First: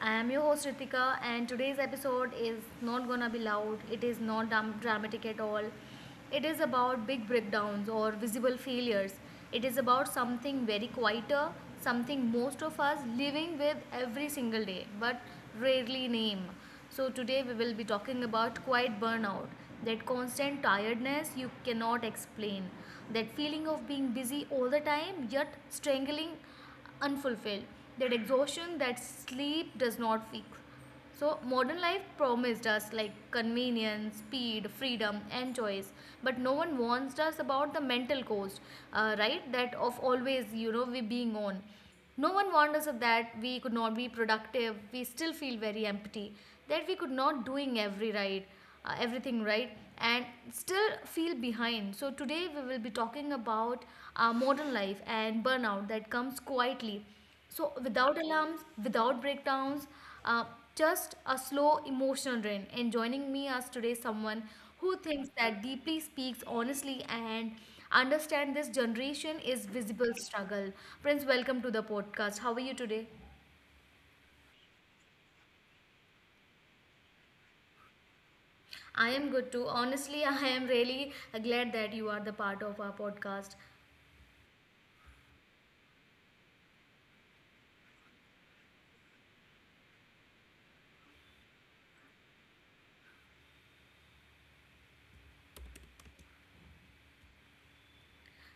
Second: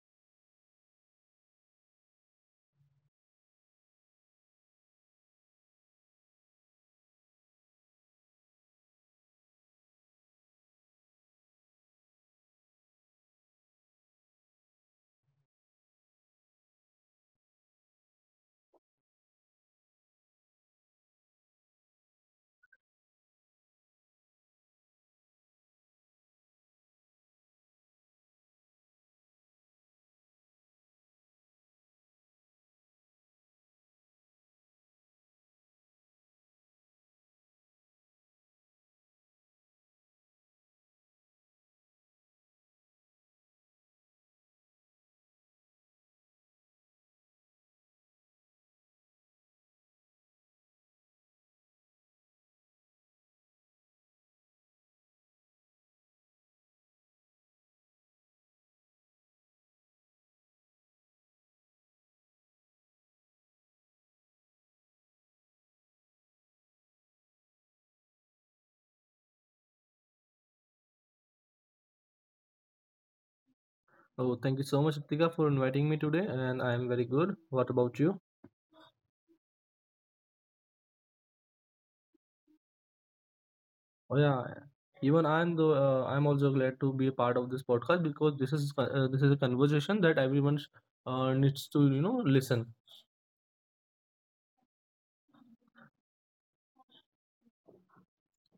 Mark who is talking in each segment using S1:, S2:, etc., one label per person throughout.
S1: I am your host Ritika and today's episode is not gonna be loud. It is not dramatic at all. It is about big breakdowns or visible failures. It is about something very quieter, something most of us living with every single day but rarely name. So today we will be talking about quiet burnout, that constant tiredness you cannot explain, that feeling of being busy all the time yet strangling unfulfilled, that exhaustion that sleep does not fix. So modern life promised us like convenience, speed, freedom, and choice, but no one warns us about the mental cost, right? That of always, we being on. No one warned us of that. We could not be productive. We still feel very empty. That we could not doing everything right, and still feel behind. So today we will be talking about modern life and burnout that comes quietly, so without alarms, without breakdowns, uh, just a slow emotional drain. And joining me as today someone who thinks that deeply, speaks honestly, and understand this generation is visible struggle. Prince, welcome to the podcast. How are you today?
S2: Oh, thank you so much, Ritika, for inviting me today, and I am very good. What about you?
S1: I am good too. Honestly, I am really glad that you are the part of our podcast.
S2: Oh yeah, even I'm also glad to be a part of this podcast because this is a conversation that everyone needs to listen.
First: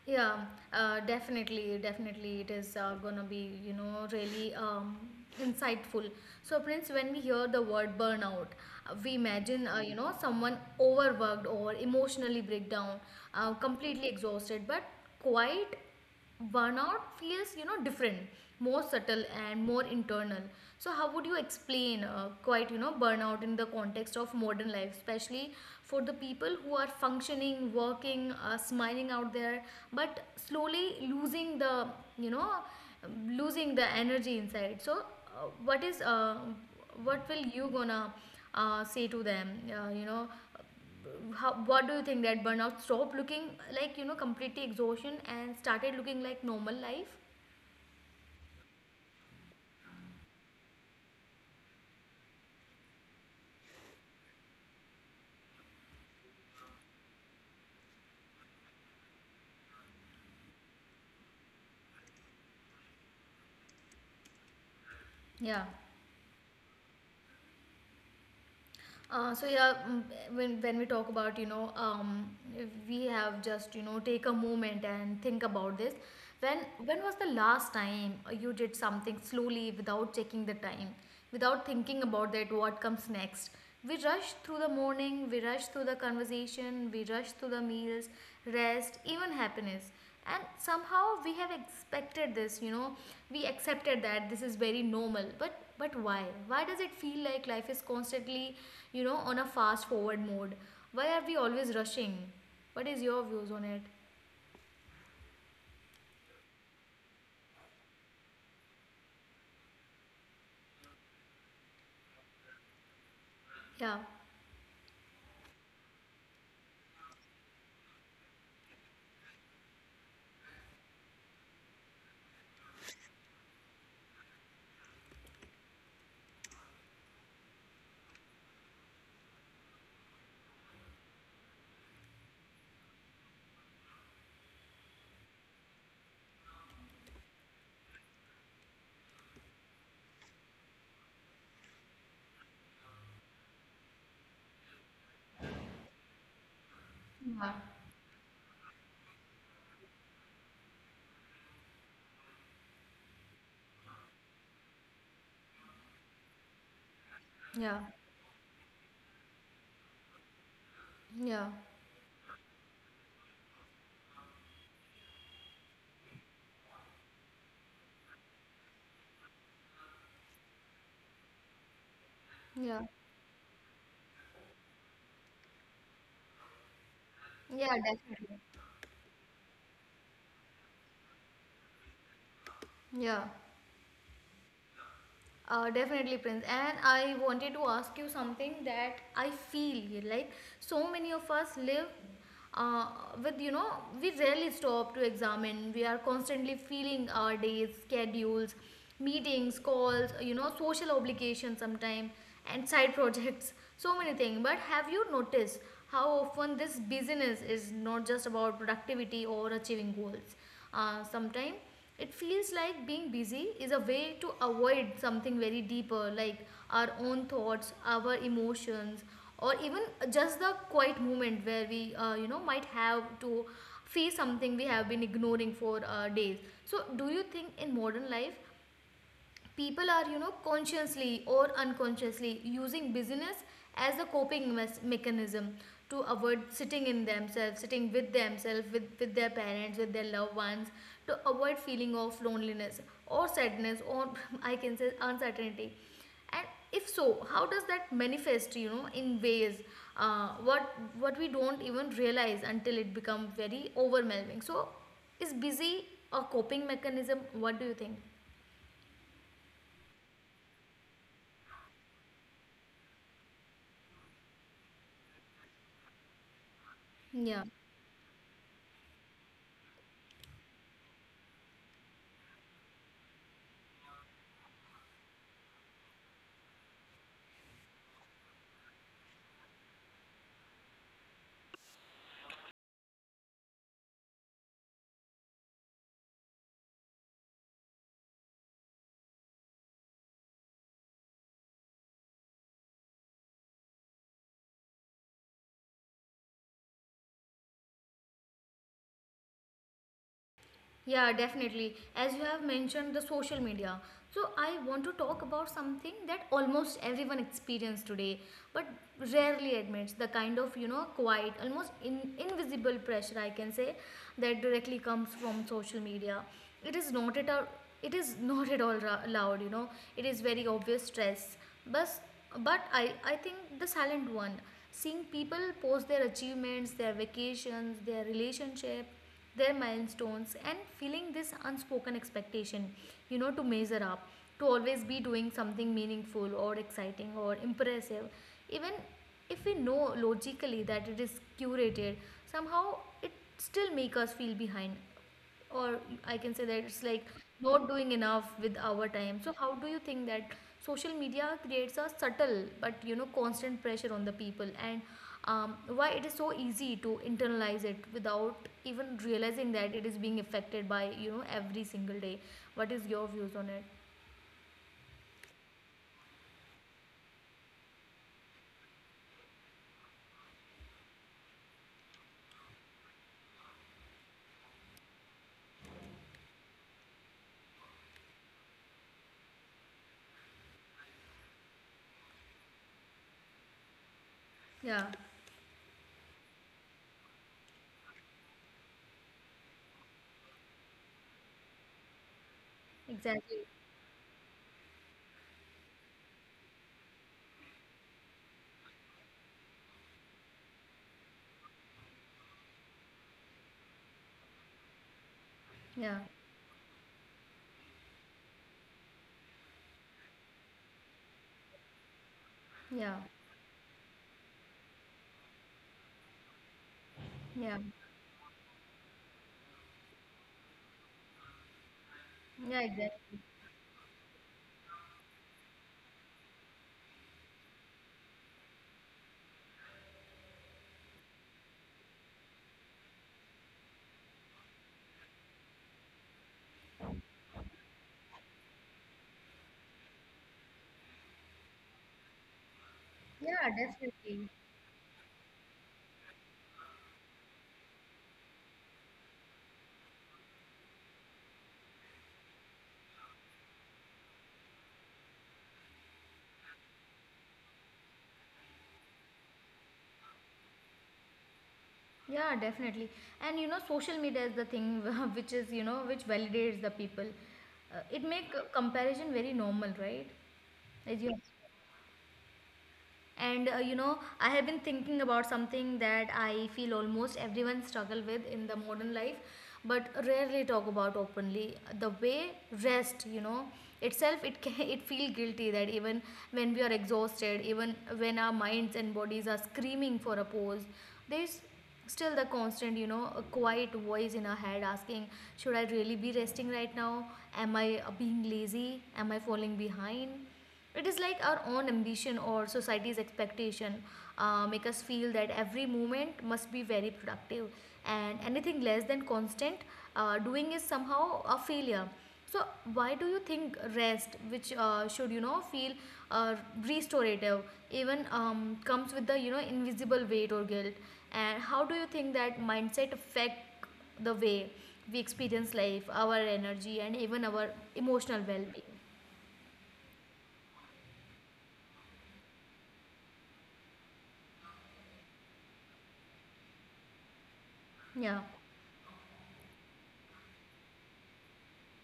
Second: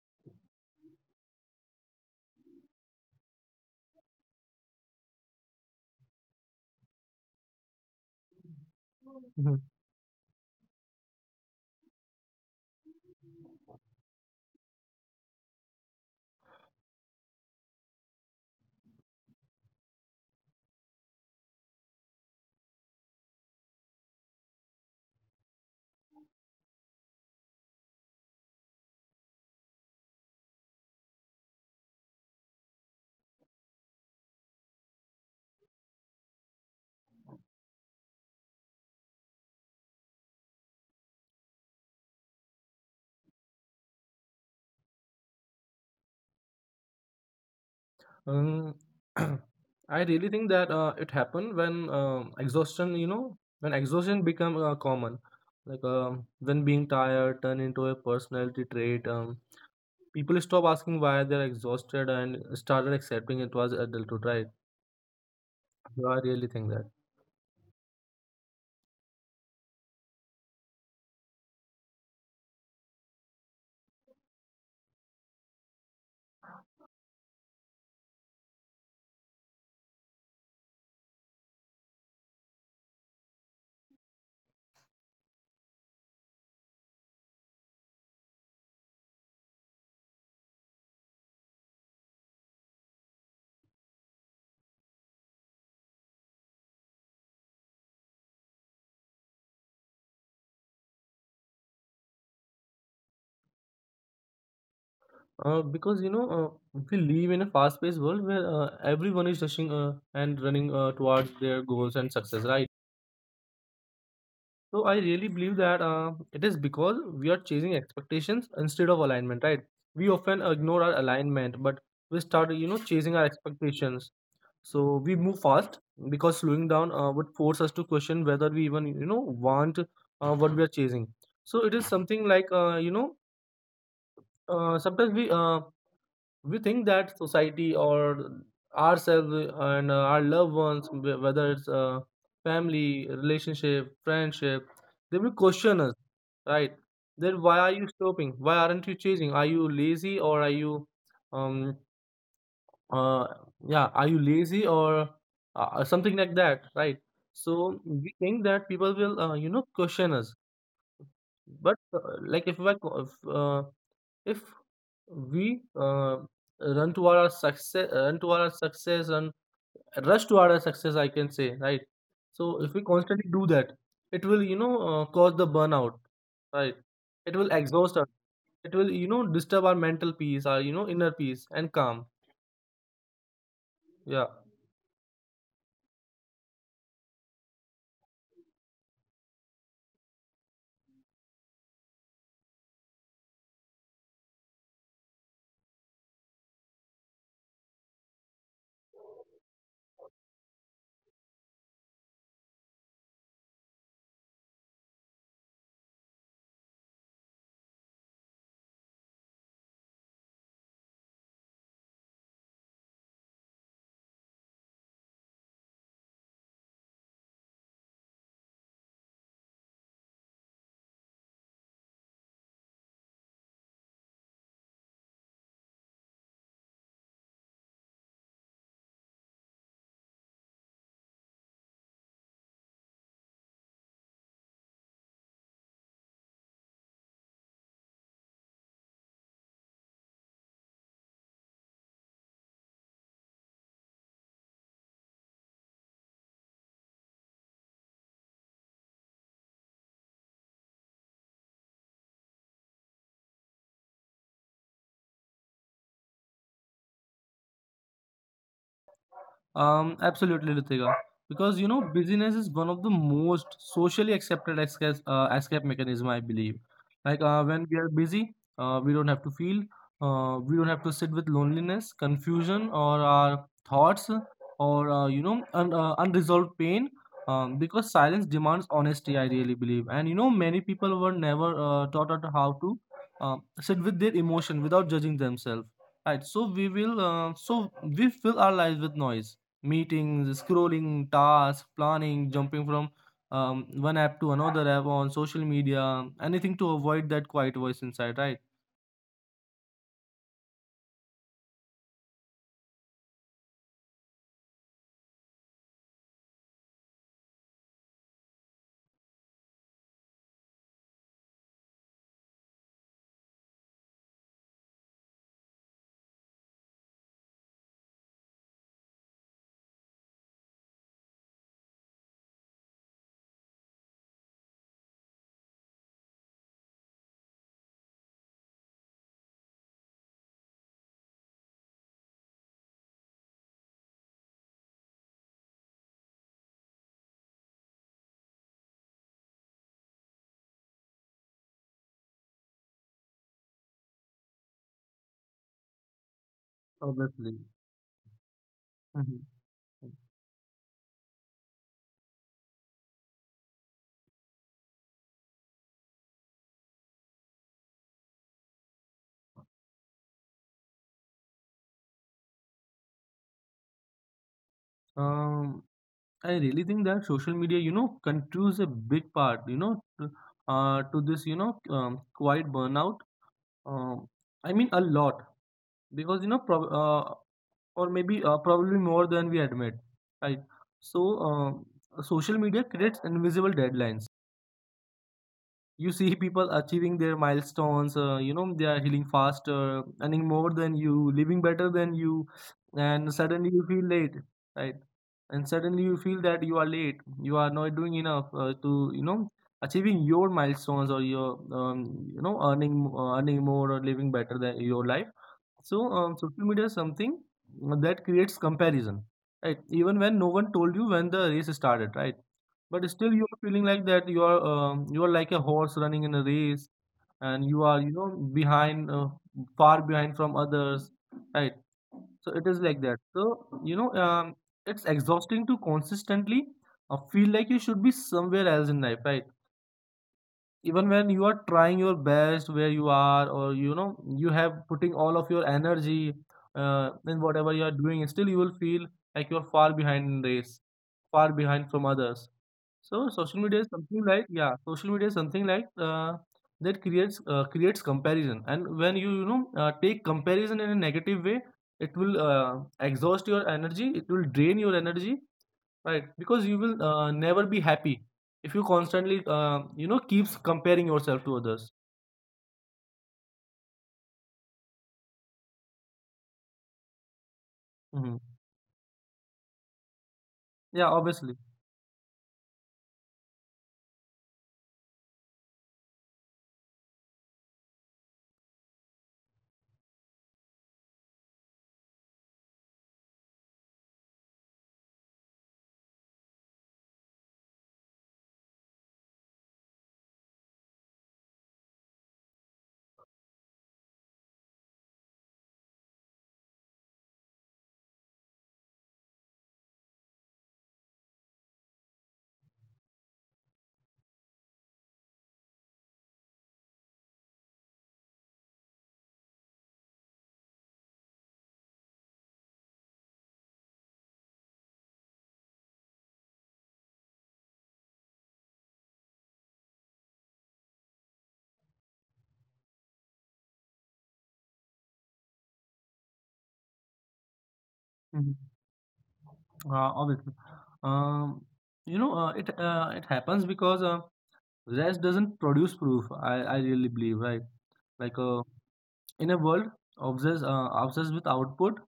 S1: Yeah, definitely, definitely, it is gonna be, really insightful. So, Prince, when we hear the word burnout, we
S2: Mhm.
S1: imagine, someone overworked or emotionally breakdown, completely exhausted, but quite burnout feels, you know, different, more subtle and more internal. So how would you explain quite, you know, burnout in the context of modern life, especially for the people who are functioning, working, smiling out there but slowly losing the, you know, losing the energy inside? So what is what will you gonna say to them you know, what do you think that burnout stopped looking like, you know, completely exhaustion and started looking like normal life?
S2: Um, I really think that it happened when exhaustion become common, like when being tired turned into a personality trait. People stop asking why they're exhausted and started accepting it was adulthood, right?
S1: Yeah.
S2: I really think that.
S1: So when we talk about, you know, if we have just, you know, take a moment and think about this, when when was the last time you did something slowly without checking the time, without thinking about that what comes next? We rush through the morning, we rush through the conversation, we rush through the meals, rest, even happiness, and somehow we have expected this, you know, we accepted that this is very normal. But why does it feel like life is constantly, you know, on a fast forward mode? Why are we always rushing? What is your views on it?
S2: Because we live in a fast-paced world where everyone is rushing and running towards their goals and success, right?
S1: Yeah.
S2: So I really believe that it is because we are chasing expectations instead of alignment, right? We often ignore our alignment, but we start, chasing our expectations. So we move fast because slowing down would force us to question whether we even, want what we are chasing. So it is something like, sometimes we think that society, or ourselves, and our loved ones, whether it's family, relationship, friendship, they will question us, right?
S1: Yeah.
S2: Then why are you stopping, why aren't you changing, are you lazy, or are you, um uh yeah, are you lazy, or something like that, right?
S1: Yeah,
S2: So we think that people will question us.
S1: yeah,
S2: But like, if, I, co- if we run toward our success and rush toward our success, I can say, right? So if
S1: yeah,
S2: we constantly do that, it will cause the burnout, right? It will
S1: yeah,
S2: exhaust us.
S1: definitely.
S2: It will disturb our mental peace, our inner peace and calm.
S1: Yeah.
S2: Yeah.
S1: Definitely, Prince. And I wanted to ask you something that I feel like so many of us live uh, with, you know, we rarely stop to examine. We are constantly feeling our days, schedules, meetings, calls, you know, social obligations sometimes, and side projects, so many things. But have you noticed how often this busyness is not just about productivity or achieving goals? Sometimes it feels like being busy is a way to avoid something very deeper, like our own thoughts, our emotions, or even just the quiet moment where we, might have to face something we have been ignoring for days. So, do you think in modern life people are, you know, consciously or unconsciously using busyness as a mechanism to avoid sitting in themselves, sitting with themselves, with their parents, with their loved ones, to avoid feeling of loneliness or sadness or I can say uncertainty? And if so, how does that manifest, you know, in ways what we don't even realize until it becomes very overwhelming? So is busy a coping mechanism? What do you think?
S2: Absolutely, Ritika. Because, busyness is one of the most socially accepted escape mechanism, I believe. Like,
S1: Yeah.
S2: when we are busy, we don't have to feel, we don't have to sit with loneliness, confusion, or our thoughts, or unresolved pain. Because silence demands honesty, I really believe. And, many people were never taught out how to sit with their emotion without judging themselves. Right. So we fill our lives with noise: meetings, scrolling, tasks, planning, jumping from one app to another app on social media, anything to avoid that quiet voice inside, right?
S1: Yeah, definitely. As you have mentioned, the social media. So, I want to talk about something that almost everyone experiences today, but rarely admits, the kind of, you know, quiet, almost invisible pressure, I can say, that directly comes from social media. It is not at all, it is not at all ra- loud, you know, it is very obvious stress. But, I think the silent one, seeing people post their achievements, their vacations, their relationship, their milestones, and feeling this unspoken expectation, you know, to measure up, to always be doing something meaningful or exciting or impressive. Even if we know logically that it is curated, somehow it still make us feel behind, or I can say that it's like
S2: Obviously.
S1: not doing enough with our
S2: Mhm.
S1: time. So how do you think that social media creates a subtle but, you know, constant pressure on the people? And why it is so easy to internalize it without even realizing that it is being affected by, you know, every single day? What is your views on it?
S2: Um, I really think that social media, contributes a big part, to, to this, quiet burnout. Um, I mean, a lot, because, you know, prob or maybe, probably more than we admit, right? So, social media creates invisible deadlines.
S1: Yeah,
S2: You see people achieving their milestones, they are healing faster, earning more than you, living better than you, and suddenly
S1: exactly.
S2: you feel late, right? And suddenly you feel that you are late, you are not doing enough to, achieving your milestones, or your, earning more, or living better than your life. So,
S1: Yeah,
S2: social media is something that creates comparison, right? Even when no one told you when the race started, right? But
S1: yeah,
S2: still, you are feeling like that you are like a horse running in a race, and
S1: yeah,
S2: you are, behind, far behind from others, right? So it is
S1: yeah,
S2: like that.
S1: exactly.
S2: So, you know, um, it's exhausting to consistently feel like you should be somewhere else in life, right? Even when you are trying your best where you are, or, you have putting all of your energy in whatever you are doing, still you will feel like you are far behind in race, far behind from others. So,
S1: Yeah, definitely.
S2: social media is something like, that creates comparison. And when you know take comparison in a negative way, it will exhaust your energy, it will drain your energy, right? Because you will never be happy if you constantly keeps comparing yourself to others.
S1: Yeah, definitely. And you know, social media is the thing which is, you know, which validates the people. Uh, it
S2: Hmm.
S1: make uh, comparison very normal, right?
S2: Yeah,
S1: As you Yes.
S2: obviously.
S1: And, you know, I have been thinking about something that I feel almost everyone struggle with in the modern life, but rarely talk about openly, the way rest, you know, itself it can, it feel guilty that even when we are exhausted, even when our minds and bodies are screaming for a pause, there's still the constant, you know, a quiet voice in our head asking, should I really be resting right now? Am I being lazy? Am I falling behind? It is like our own ambition or society's expectation make us feel that every moment must be very productive, and anything less than constant doing is somehow a failure. So why do you think rest, which should, you know, feel uh, restorative, even comes with the, you know, invisible weight or guilt? And how do you think that mindset affect the way we experience life, our energy, and even our emotional
S2: hmm
S1: well-being?
S2: Obviously. um, it happens because, rest doesn't produce proof, I really believe, right? Like,
S1: Yeah.
S2: in a world obsessed with output,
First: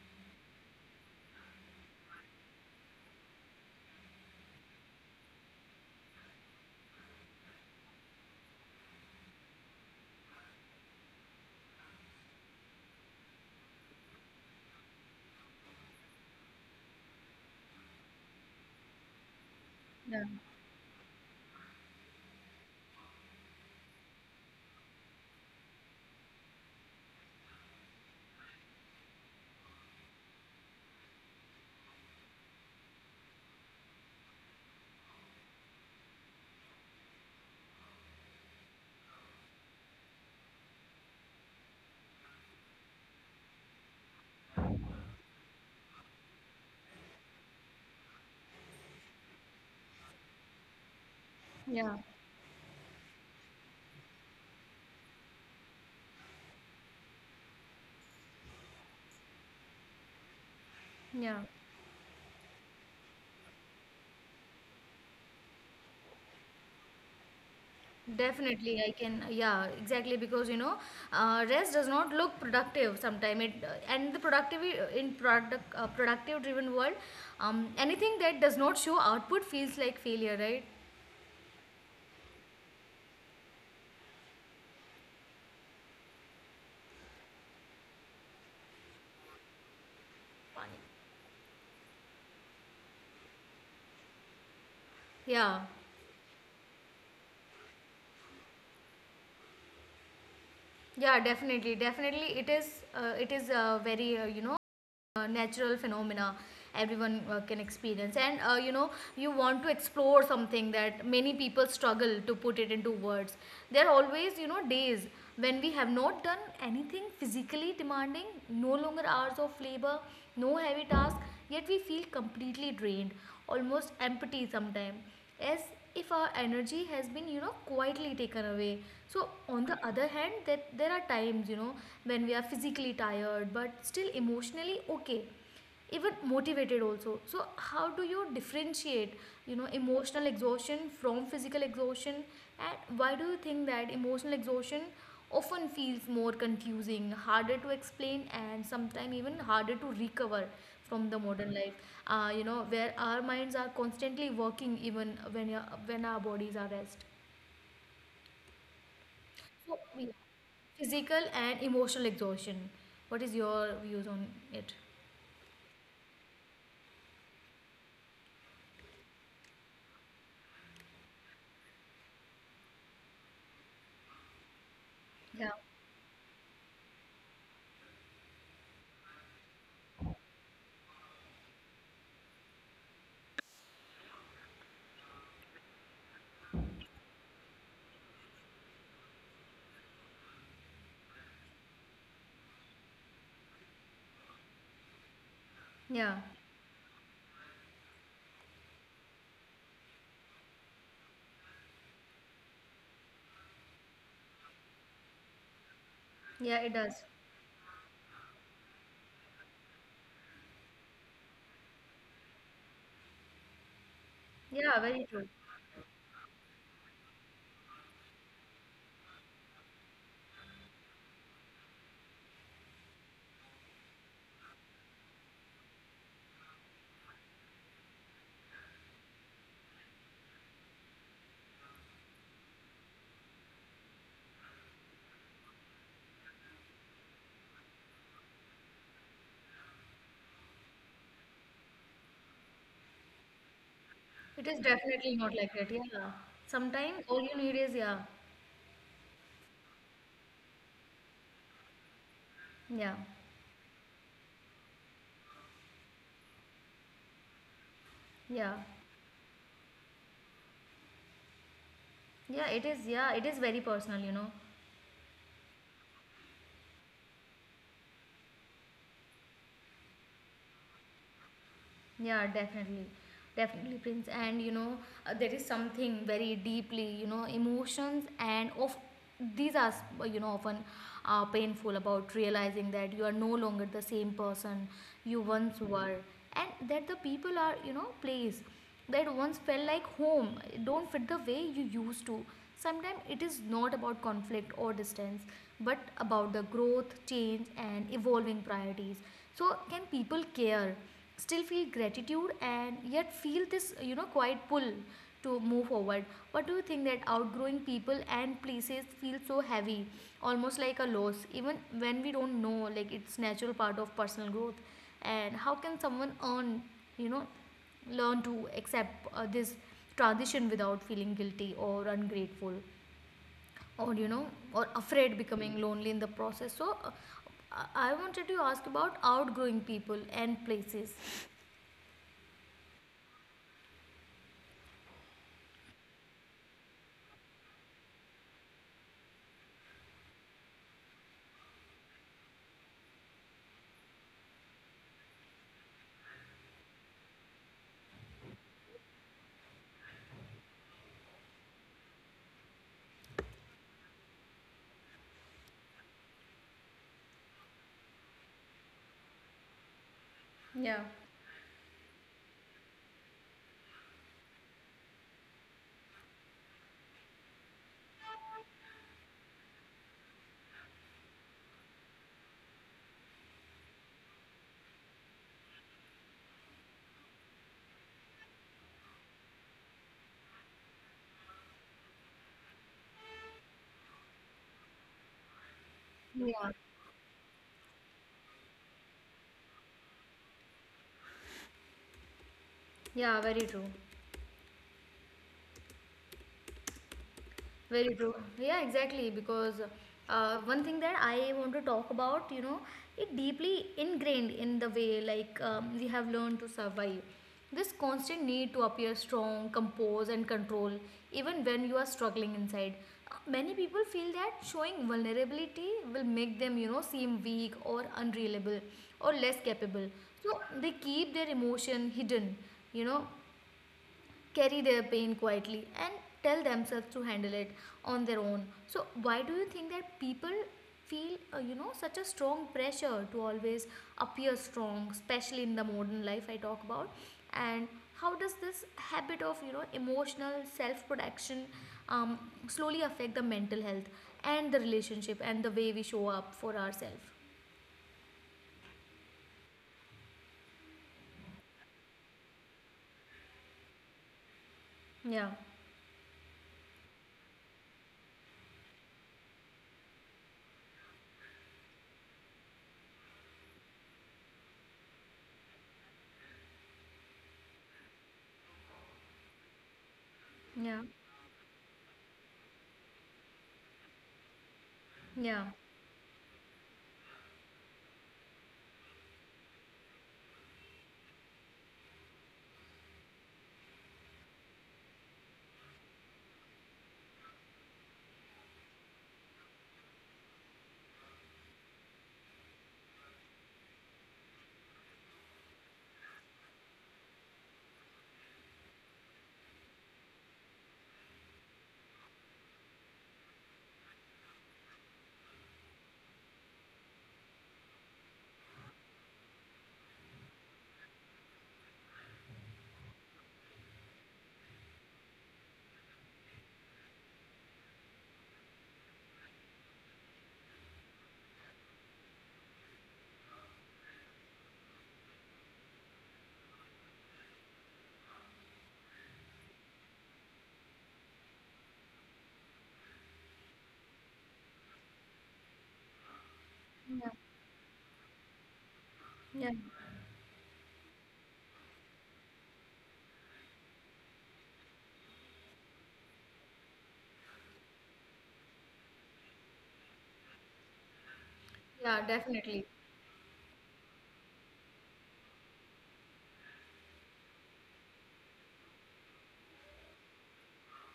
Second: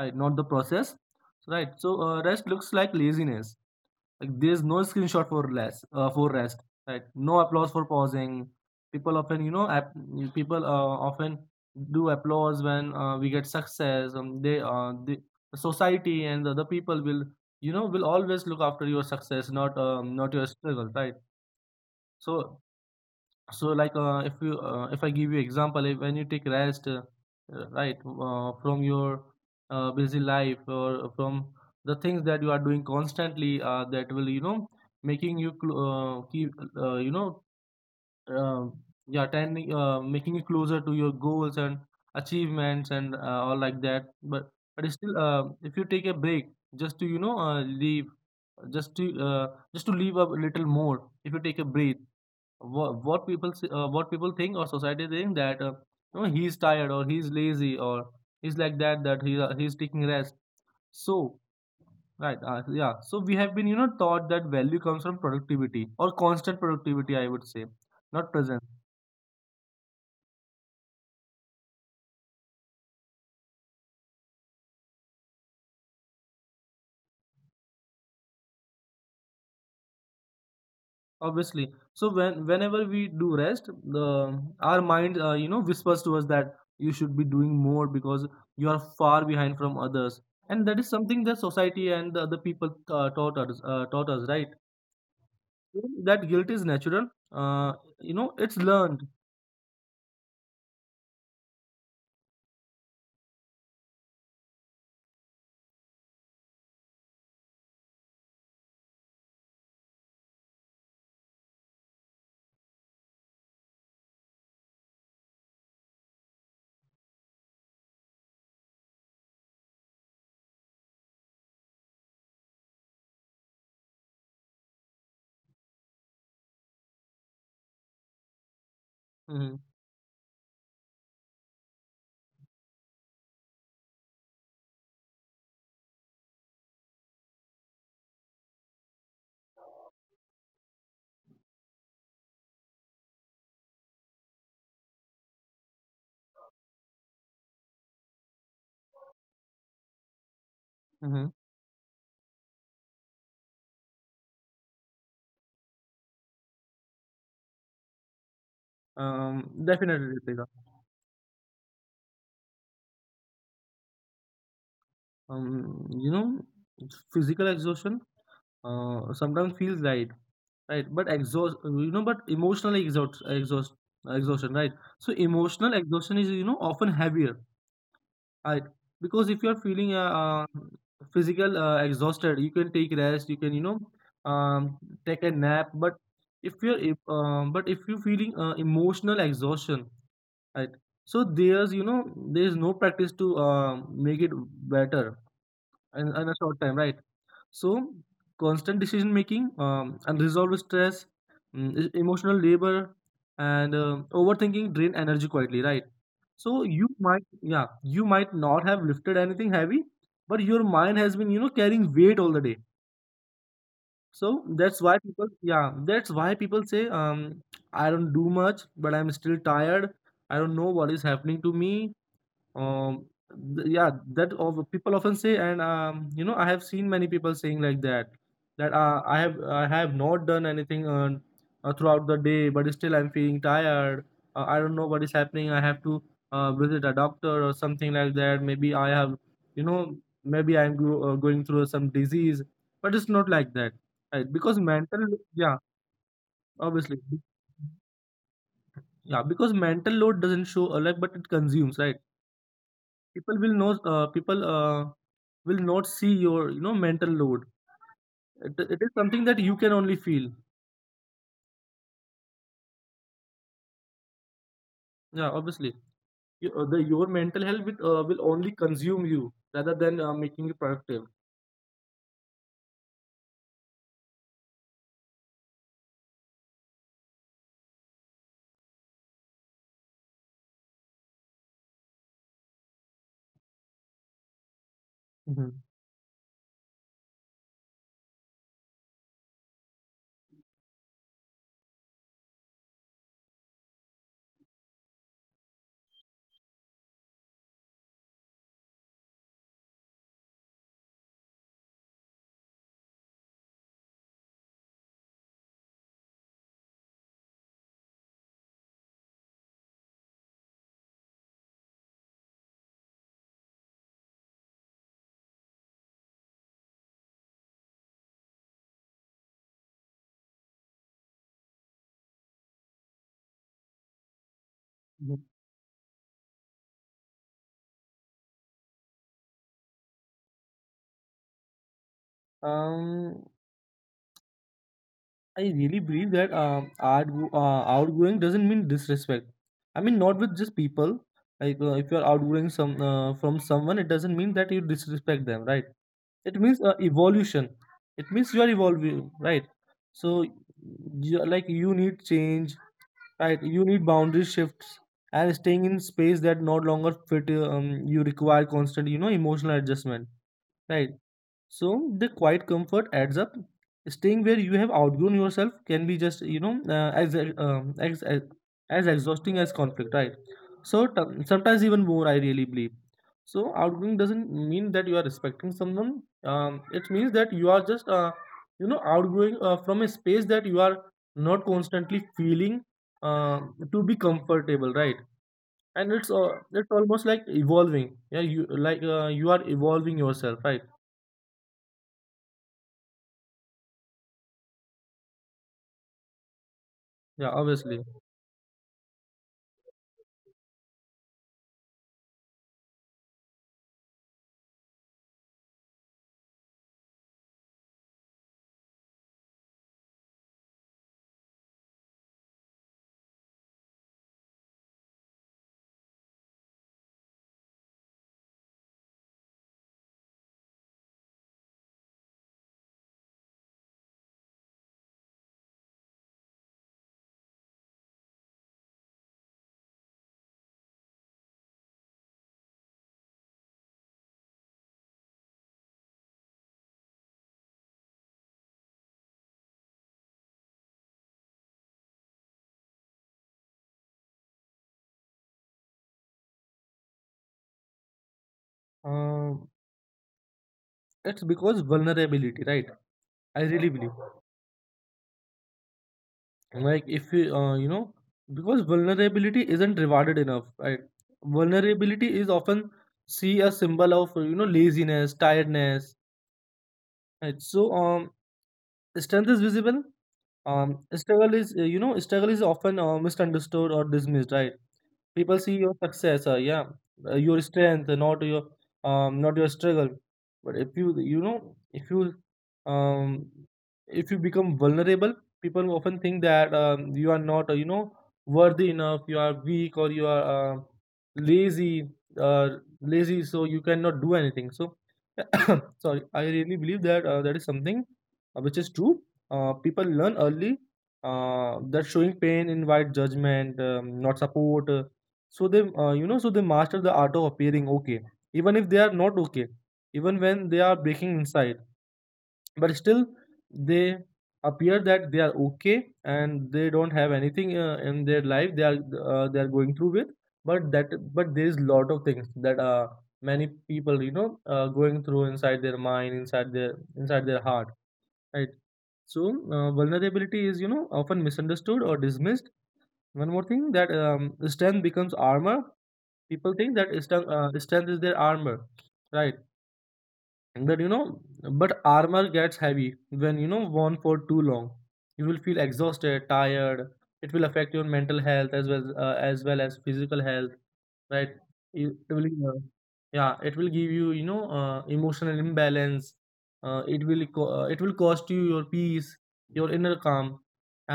S2: right? Not the process, right? So, rest looks like laziness. Like, there's no screenshot for less for rest, right? No applause for pausing. People often, people uh, often do applause when we get success. The society and the other people will, will always look after your success, not your struggle, right? So so, like, if I give you example, if, when you take rest, right from your busy life, or from the things that you are doing constantly, that will, making you cl- keep you know uh, yeah tending making you closer to your goals and achievements and all like that. But still, if you take a break, just to, just to uh, just to leave a little more, if you take a breath,
S1: Yeah,
S2: what people think, or society think, that he's tired, or he's lazy, or he's like that, he's taking rest, so,
S1: yeah,
S2: right. Uh, yeah so we have been, taught that value comes from productivity, or constant productivity, I would say, not present.
S1: definitely. I can, yeah, exactly. Because, you know, rest does not look productive sometimes. It And the productive in product productive driven world, anything that does not show output feels like failure, right?
S2: Obviously. So whenever we do rest, the our mind whispers to us that you should be doing more because you are far behind from others. And that is something that society and the other people taught us, right.
S1: Yeah,
S2: That guilt is natural. It's learned.
S1: yeah, definitely, definitely. It is very natural phenomena everyone can experience. And, you know, you want to explore something that many people struggle to put it into words. There are always, you know, days when we have not done anything physically demanding, no longer hours of labor, no heavy task, yet we feel completely drained, almost empty sometimes, as if our energy has been, you know, quietly taken away. So
S2: Hmm.
S1: on the other hand, that there are times, you know, when we are physically tired but still emotionally okay, even motivated also. So how do you differentiate, you know, emotional exhaustion from physical exhaustion, and why do you think that emotional exhaustion often feels more confusing, harder to explain, and sometimes even harder to recover from the
S2: Hmm.
S1: modern life, you know, where our minds are constantly working even when your when our bodies are rest? So yeah,
S2: Definitely, Ritika.
S1: physical and emotional exhaustion, what is your views on it?
S2: Um, you know, Physical exhaustion sometimes feels right, right? But emotional exhaustion, right? So
S1: Yeah.
S2: emotional exhaustion is, often heavier. I, because if you're feeling physical exhausted, you can take rest. You can, um, take a nap. But, if you're feeling emotional exhaustion, right? So there's you know there's no practice to make it better in,
S1: Yeah.
S2: in a short time, right? So, constant decision making, unresolved stress, emotional labor, and overthinking drain energy quietly, right?
S1: Yeah,
S2: So
S1: it
S2: you
S1: does.
S2: might, yeah, you might not have lifted anything heavy, but your mind has been, carrying weight all the day. So
S1: Yeah, very true.
S2: that's why people say, I don't do much, but I'm still tired. I don't know what is happening to me. Um th- yeah that of people often say. And, I have seen many people saying like that, that I have not done anything, throughout the day, but still I'm feeling tired. Uh, I don't know what is happening, I have to visit a doctor or something like that. Maybe I have, you know maybe I'm going through some disease. But it's not like that, right,
S1: It is
S2: because mental.
S1: definitely not like
S2: Yeah,
S1: that. Yeah, sometimes
S2: obviously.
S1: all you need is Yeah.
S2: Yeah, because mental load doesn't show, like, but it consumes, right?
S1: Yeah,
S2: People will know uh, people will not see your, mental load.
S1: yeah.
S2: It is something that you can only feel.
S1: Yeah, it is, yeah, it is very personal, you know.
S2: Yeah, obviously. Your mental health will only consume you, rather than making you productive.
S1: Yeah, definitely. Definitely, Prince. And you know, there is something very deeply, you know, emotions and of these are, you know, often painful about realizing that you are no longer the same person you once
S2: Hmm.
S1: were, and that the people are, you know, place that once felt like home don't fit the way you used to. Sometimes it is not about conflict or distance, but about the growth, change, and evolving priorities. So, can people care, still feel gratitude, and yet feel this, you know, quiet pull to move forward? What do you think that outgrowing people and places feel so heavy, almost like a loss, even when we don't know, like it's natural part of personal growth? And how can someone earn, you know? learn to accept this transition without feeling guilty or ungrateful or, you know, or afraid becoming lonely in the process? So I wanted to ask about outgrowing people and places.
S2: um I really believe that outgoing doesn't mean disrespect. I mean, not with just people. Like, if you're outgoing some from someone, it doesn't mean that you disrespect them, right? It means, evolution. It means you are evolving, right? So, like, you need change, right? You need boundary shifts, and staying in space that no longer fit. You require constant, emotional adjustment,
S1: Yeah.
S2: right? So the quiet comfort adds up. Staying where you have outgrown yourself can be just, as exhausting as conflict, right? So, sometimes even more, I really believe. So, outgrowing doesn't mean that you are respecting someone. It means that you are just, outgrowing from a space that you are not constantly feeling uh, to be comfortable, right? And it's uh,
S1: Yeah,
S2: it's almost like evolving. Yeah, you like, you are evolving yourself, right?
S1: yeah, very true.
S2: Yeah, obviously.
S1: Very true. Yeah, exactly. Because one thing that I want to talk about, you know, it deeply ingrained in the way like, we have learned to survive. This constant need to appear strong, compose, and control, even when you are struggling inside. Many people feel that showing vulnerability will make them, seem weak or unreliable or less capable. So they keep their emotion hidden, you know, carry their pain quietly and tell themselves to handle it on their own. So why do you think that people feel such a strong pressure to always appear strong, especially in the modern life I talk about? And how does this habit of emotional self protection um, slowly affect the mental health and the relationship and the way we show up for ourselves?
S2: Um, it's because vulnerability, right? I really believe.
S1: Yeah.
S2: Like if you, because vulnerability isn't rewarded enough, right? Vulnerability is often see a symbol of laziness, tiredness. Right? So strength is visible.
S1: Yeah.
S2: Struggle is struggle is often misunderstood or dismissed, right? People
S1: Yeah.
S2: see your success, yeah, your strength, not your not your struggle. But if you you know um, if you become vulnerable, people often think that you are not worthy enough, you are weak or you are lazy, uh, lazy, so you cannot do anything. So sorry, I really believe that that is something which is true. People learn early that showing pain invite judgment, not support. So they master the art of appearing okay, even if they are not okay, even when they are breaking inside, but still they appear that they are okay, and they don't have anything in their life they are going through with. But there is lot of things that many people going through inside their mind, inside their heart, right? So vulnerability is often misunderstood or dismissed. One more thing that strength becomes armor. People think that
S1: Yeah.
S2: strength, strength is their armor, right?
S1: Yeah.
S2: That you know but armor gets heavy when worn for too long. You will feel exhausted, tired. It will affect your mental health as well as well as physical health, right? it
S1: Yeah,
S2: it will
S1: definitely.
S2: Yeah, it will give you you know emotional imbalance. It will cost you your peace, your inner calm.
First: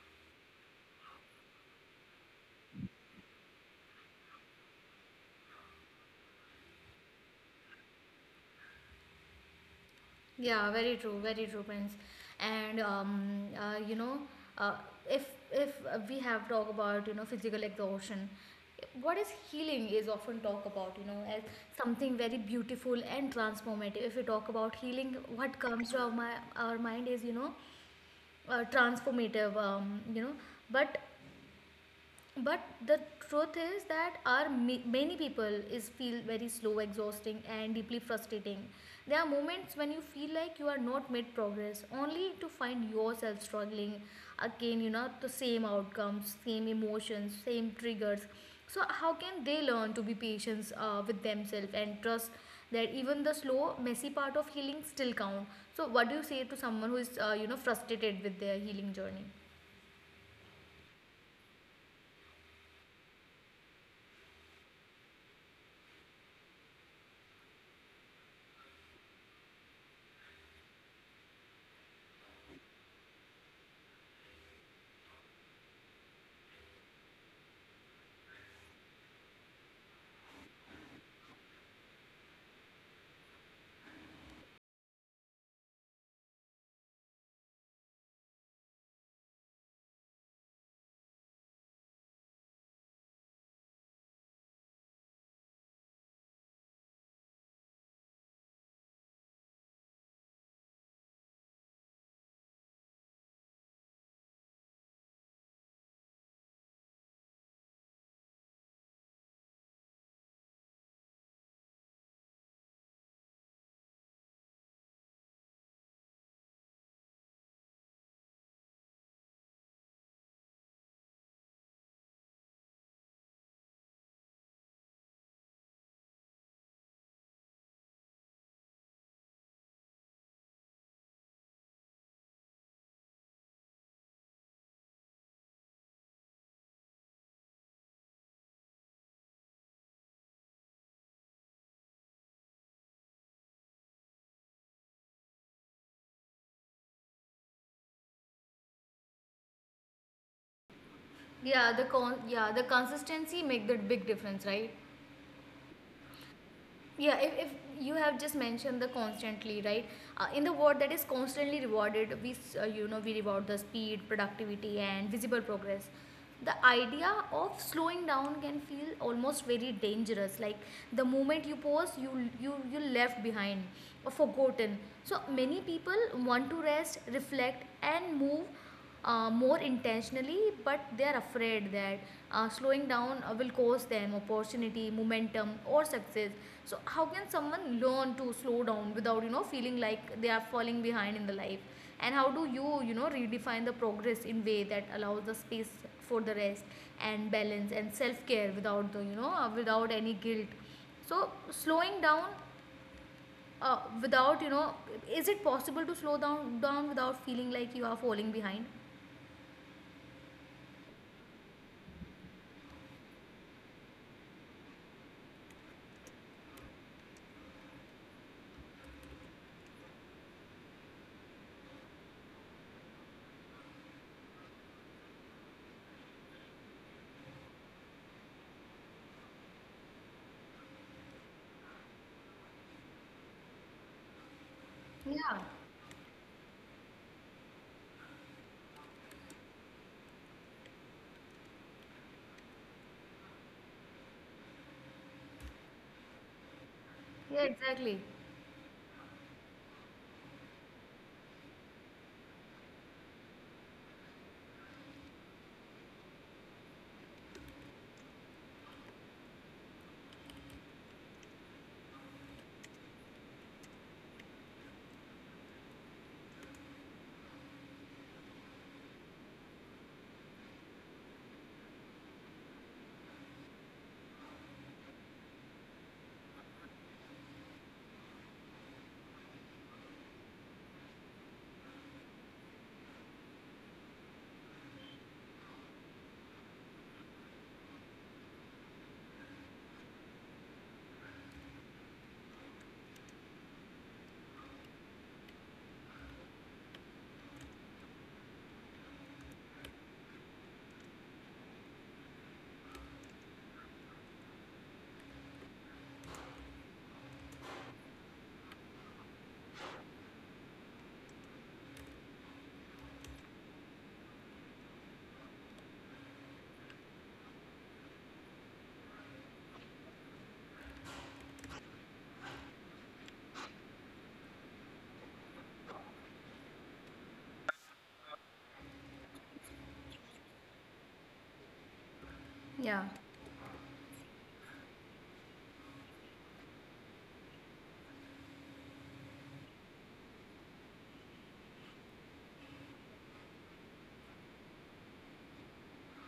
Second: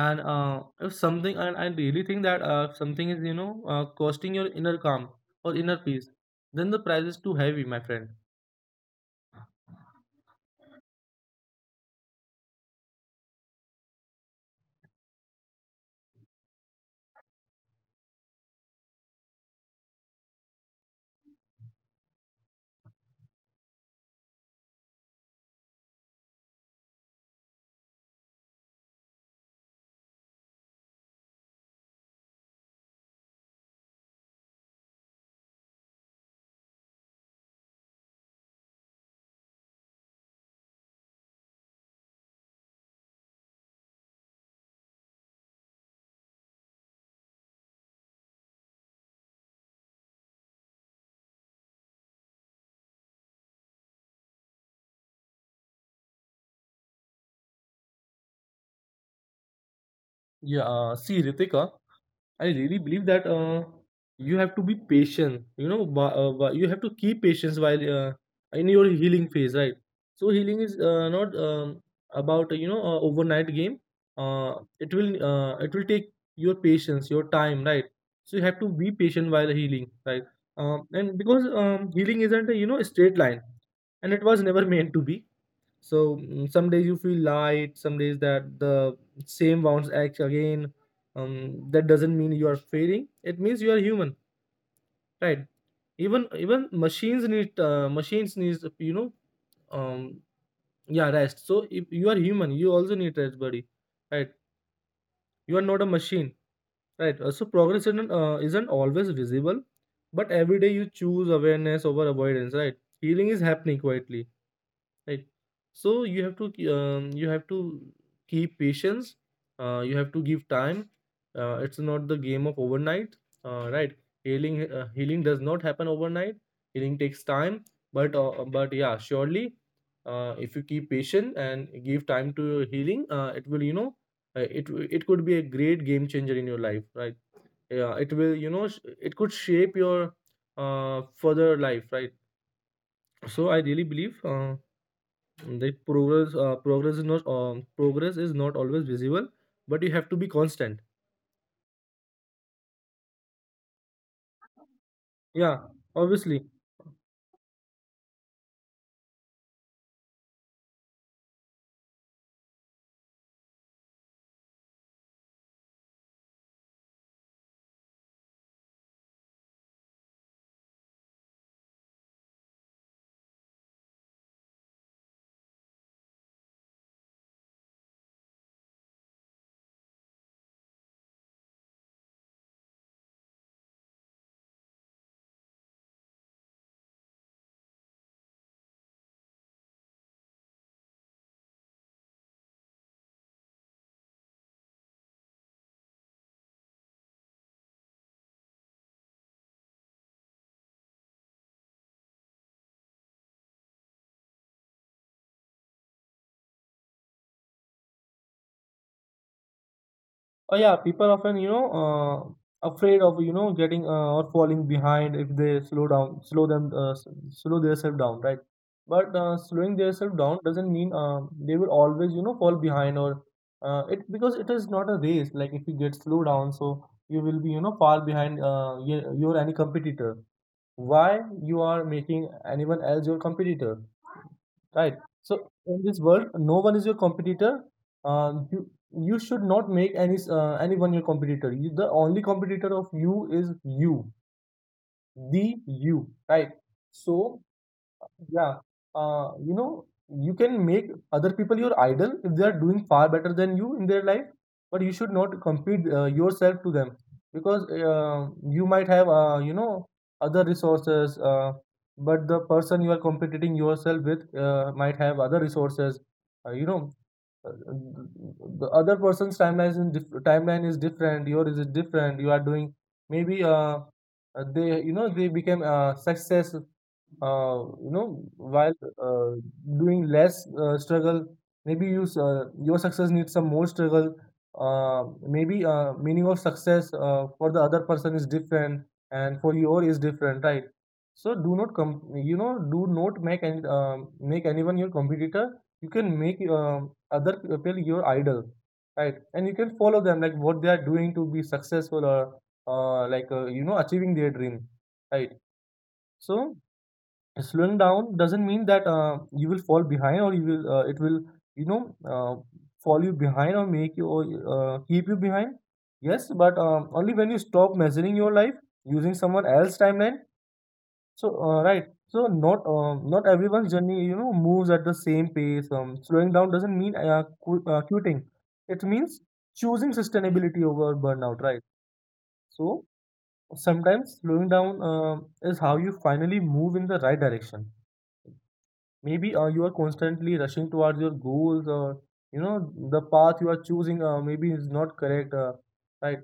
S2: And if something and I really think that if something is costing your inner calm or inner peace, then the price is too heavy, my friend.
S1: Yeah, very true, Prince. And uh, if if we have talk about physical exhaustion, what is healing is often talked about as something very beautiful and transformative. If we talk about healing, what comes to our, our mind is transformative. But but the truth is that our many people is feel very slow, exhausting and deeply frustrating. There are moments when you feel like you are not made progress, only to find yourself struggling again, the same outcomes, same emotions, same triggers. So how can they learn to be patient with themselves and trust that even the slow messy part of healing still count? So what do you say to someone who is frustrated with their healing journey?
S2: Yeah, see, Ritika, I really believe that you have to be patient. You know, you have to keep patience while in your healing phase, right? So healing is not about overnight game. It will take your patience, your time, right? So you have to be patient while healing, right? And because healing isn't a, straight line, and it was never meant to be. So, some days you feel light, some days that the same bounce acts again. Um, that doesn't mean you are failing, it means you are human, right? Even machines need machines needs um yeah, rest. So if you are human, you also need rest, buddy, right? You are not a machine, right? So progress isn't always visible, but every day you choose awareness over avoidance, right? Healing is happening quietly, right? So you have to keep patience. You have to give time. It's not the game of overnight, right? Healing does not happen overnight. Healing takes time. But yeah, surely, if you keep patient and give time to your healing, it will, it could be a great game changer in your life, right? Yeah, it will, it could shape your further life, right? So I really believe the progress progress is not, progress is not always visible, but you have to be constant.
S1: Yeah, the con yeah, the consistency make the big difference, right?
S2: Yeah, obviously.
S1: Yeah, if you have just mentioned the constantly, right? In the word that is constantly rewarded, we reward the speed, productivity, and visible progress. The idea of slowing down can feel almost very dangerous. Like the moment you pause, you left behind or forgotten. So many people want to rest, reflect, and move more intentionally, but they are afraid that slowing down will cost them opportunity, momentum, or success. So, how can someone learn to slow down without feeling like they are falling behind in the life? And how do you you know redefine the progress in way that allows the space for the rest and balance and self care without the without any guilt? So, slowing down. Without is it possible to slow down without feeling like you are falling behind?
S2: Oh yeah, people often afraid of getting or falling behind if they slow down, slow themselves down, right? But slowing themselves down doesn't mean they will always fall behind, or it because it is not a race. Like if you get slow down, so you will be far behind your any competitor. Why you are making anyone else your competitor, right? So
S1: Yeah.
S2: in this world, no one is your competitor. uh, you you should not make anyone your competitor. You, the only competitor of you, is you, the you, right? So
S1: Yeah, exactly.
S2: yeah. You know, you can make other people your idol if they are doing far better than you in their life, but you should not compete yourself to them, because you might have, other resources, but the person you are competing yourself with might have other resources. Uh, you know, uh, the other person's timeline is timeline is different, yours is different. You are doing maybe, they they became success, while uh, doing less struggle. Maybe your success needs some more struggle. Uh, maybe meaning of success for the other person is different, and for your is different, right? So do not com- you know do not make any make anyone your competitor. You can make other people your idol, right? And you can follow them, like what they are doing to be successful, or achieving their dream, right? So slowing down doesn't mean that you will fall behind, or you will it will you know uh, fall you behind or make you, or keep you behind. Yes, but only when you stop measuring your life using someone else's timeline. So, right. So not everyone's journey, moves at the same pace. Slowing down doesn't mean qu quitting. It means choosing sustainability over burnout, right? So
S1: Yeah.
S2: sometimes slowing down is how you finally move in the right direction. Maybe you are constantly rushing towards your goals, or the path you are choosing maybe is not correct, right?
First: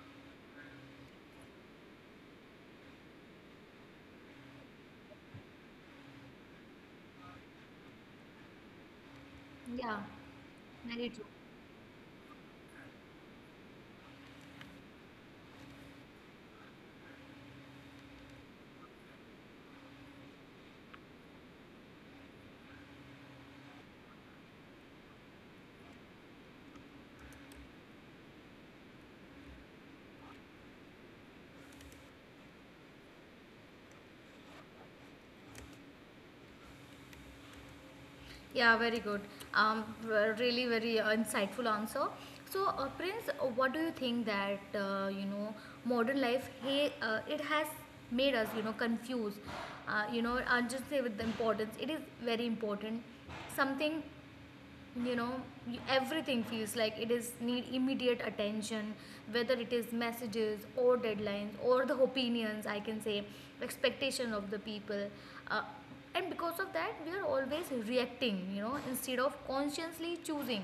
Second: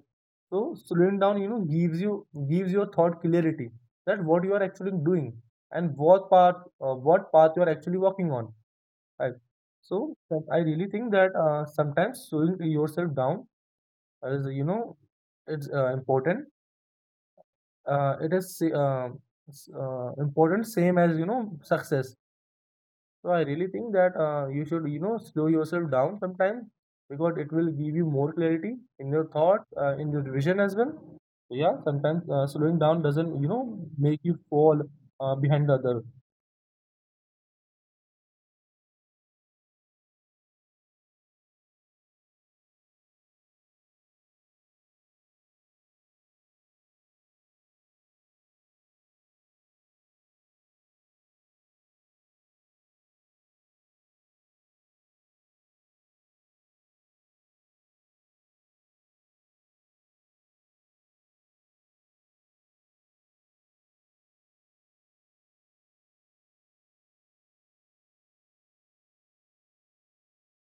S2: So slowing down, gives you, gives your thought clarity, that what you are actually doing and what path, what path you are actually working on, right?
S1: Yeah,
S2: So I really
S1: very
S2: think
S1: true.
S2: that sometimes slowing yourself down is, it's important. It is sa- s- Important, same as success. So I really think that you should, you know, slow yourself down sometimes, because it will give you more clarity in your thought, in your vision as well. So yeah, sometimes slowing down doesn't, you know, make you fall behind the other.
S1: Yeah, very good. Um, Really very insightful answer. So, Prince, what do you think that modern life? Hey, it has made us confused. And just say with the importance. It is very important. Something you know everything feels like it is need immediate attention, whether it is messages or deadlines or the opinions, I can say expectation of the people. uh, and because of that, we are always reacting, instead of consciously choosing.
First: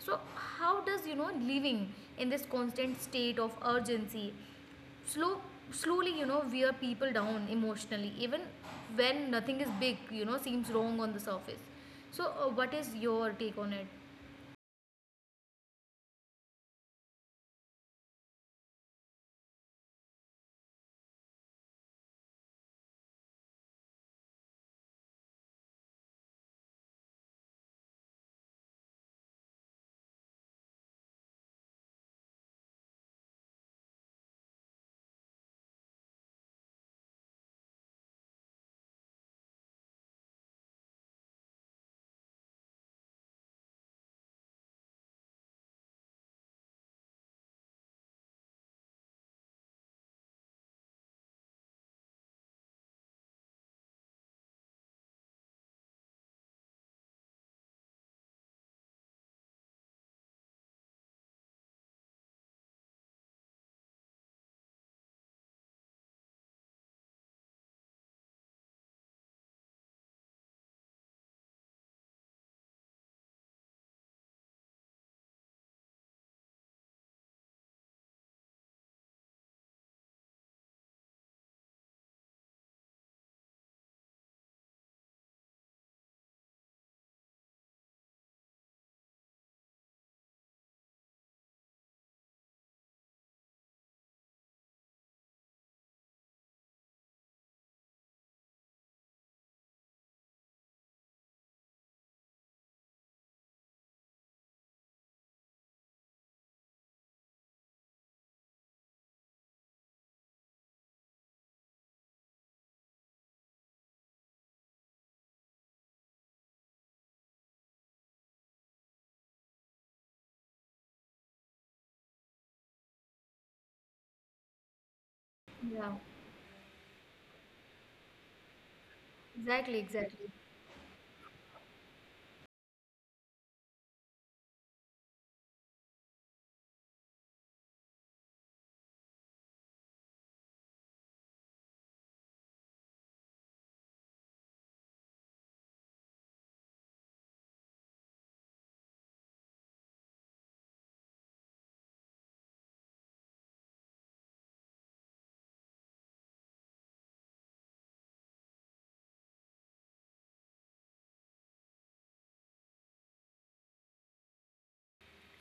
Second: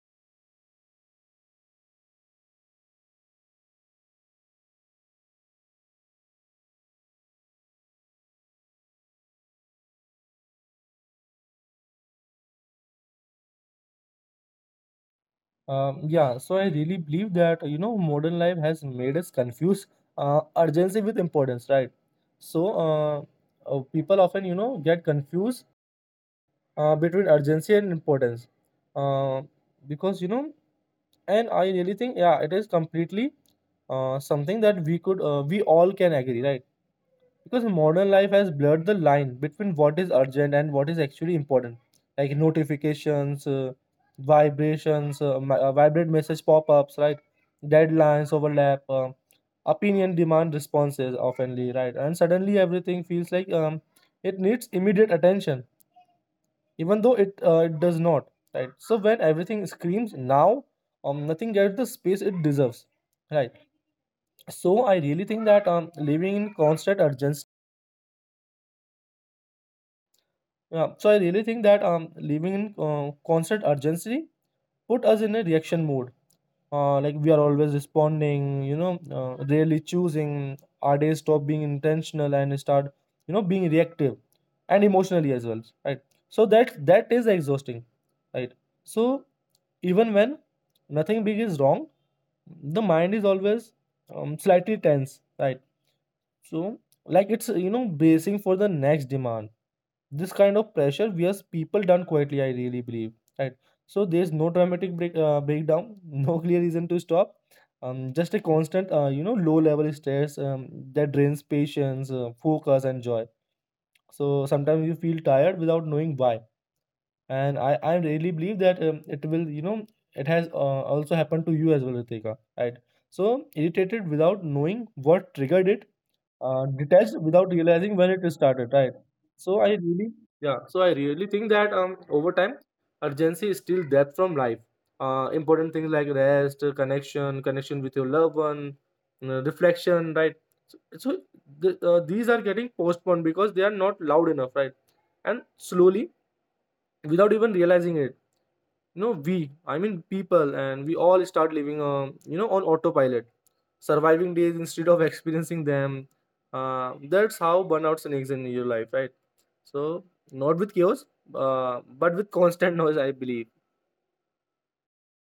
S1: So how does living in this constant state of urgency slow, slowly wear people down emotionally, even when nothing is big, seems wrong on the surface? So what is your take on it?
S2: Yeah, so I really believe that, you know, modern life has made us confuse urgency with importance, right? So people often, you know, get confused between urgency and importance. Uh, because you know And I really think, yeah, it is completely something that we could, we all can agree, right? Because modern life has blurred the line between what is urgent and what is actually important, like notifications, vibrations, vibrate message pop-ups, right? Deadlines overlap, opinion demand responses oftenly, right? And suddenly everything feels like it needs immediate attention, even though it does not, right? So when everything screams now, nothing gets the space it deserves, right? so I really think that living in constant urgency Yeah, so I really think that living in constant urgency put us in a reaction mode. Like we are always responding, rarely choosing. Our days stop being intentional and start, being reactive, and emotionally as well, right? So that is exhausting, right? So even when nothing big is wrong, the mind is always slightly tense, right? So, like it's, bracing for the next demand. This kind of pressure wears people down quietly, I really believe, right? So there's no dramatic breakdown, no clear reason to stop. Just a constant, low-level stress, that drains patience, focus, and joy. So sometimes you feel tired without knowing why, and I really believe that it will, you know it has also happened to you as well, Ritika, right? So irritated without knowing what triggered
S1: Yeah,
S2: it, detached without realizing when it started, right? so
S1: exactly,
S2: I really
S1: exactly.
S2: Yeah, so I really think that over time, urgency is still death from life. Important things like rest, connection with your loved one, reflection, right? so, so these are getting postponed because they are not loud enough, right? And slowly, without even realizing it, you know we I mean people, and we all start living, on autopilot, surviving days instead of experiencing them. Uh, that's how burnout sneaks in your life, right? So, not with chaos, but with constant noise, I believe.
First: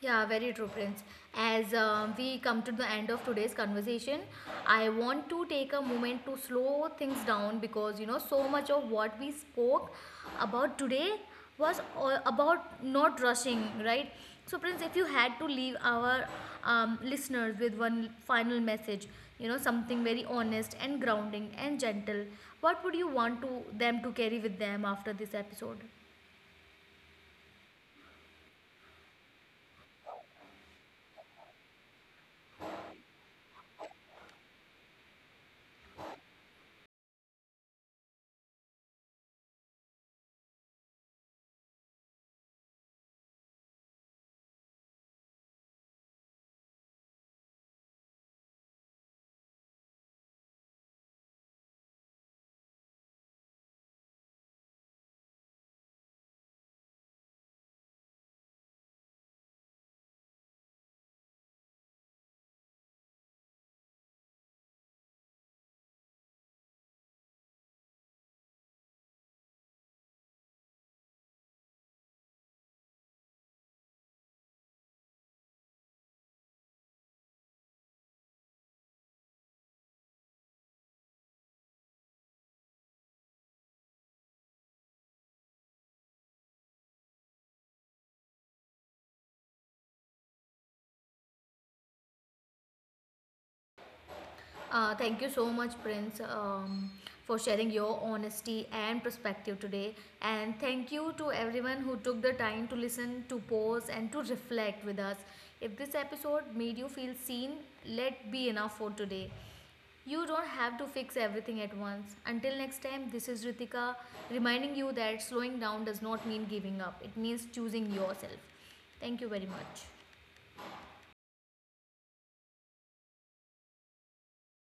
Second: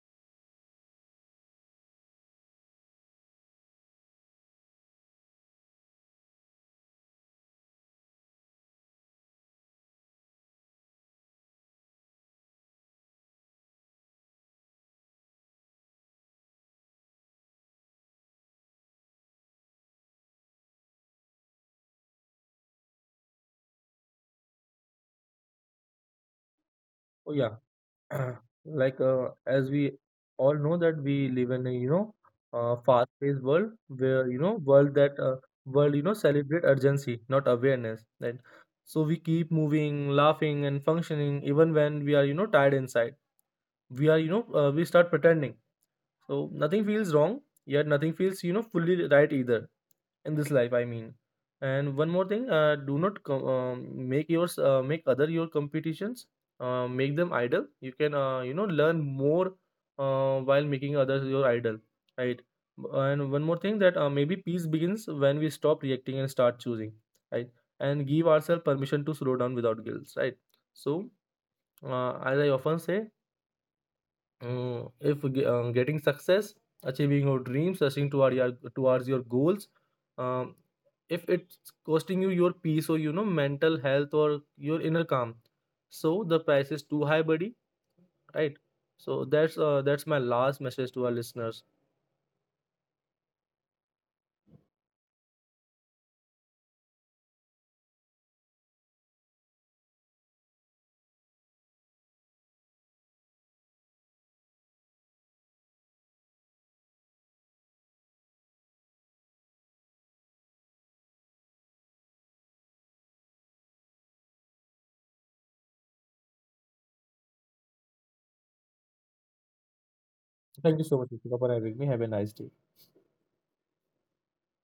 S1: Yeah, very true, Prince. As we come to the end of today's conversation, I want to take a moment to slow things down, because so much of what we spoke about today was all about not rushing, right? So, Prince, if you had to leave our listeners with one final message, something very honest and grounding and gentle, what would you want to them to carry with them after this episode?
S2: Oh yeah, uh, like as we all know that we live in a, fast-paced world, where you know world that world you know, celebrate urgency, not awareness, right? So we keep moving, laughing, and functioning, even when we are, you know, tired inside. We are, we start pretending, so nothing feels wrong, yet nothing feels, you know, fully right either, in this life, I mean. And one more thing, do not com- make yours make other your competitions. Make them idle. You can, learn more while making others your idol, right? And one more thing, that maybe peace begins when we stop reacting and start choosing, right? And give ourselves permission to slow down without guilt, right? So, as I often say, Mm, if ge- getting success, achieving your dreams, rushing towards your goals, um, if it's costing you your peace, or you know, mental health, or your inner calm, so the price is too high, buddy. Right. So that's my last message to our listeners.
S1: Thank you so much, Prince, for sharing your honesty and perspective today. And thank you to everyone who took the time to listen, to pause, and to reflect with us. If this episode made you feel seen, let be enough for today. You don't have to fix everything at once. Until next time, this is Ritika reminding you that slowing down does not mean giving up, it means choosing yourself. Thank you very much.
S2: Thank you so much, Ritika, for having me. Have a nice day.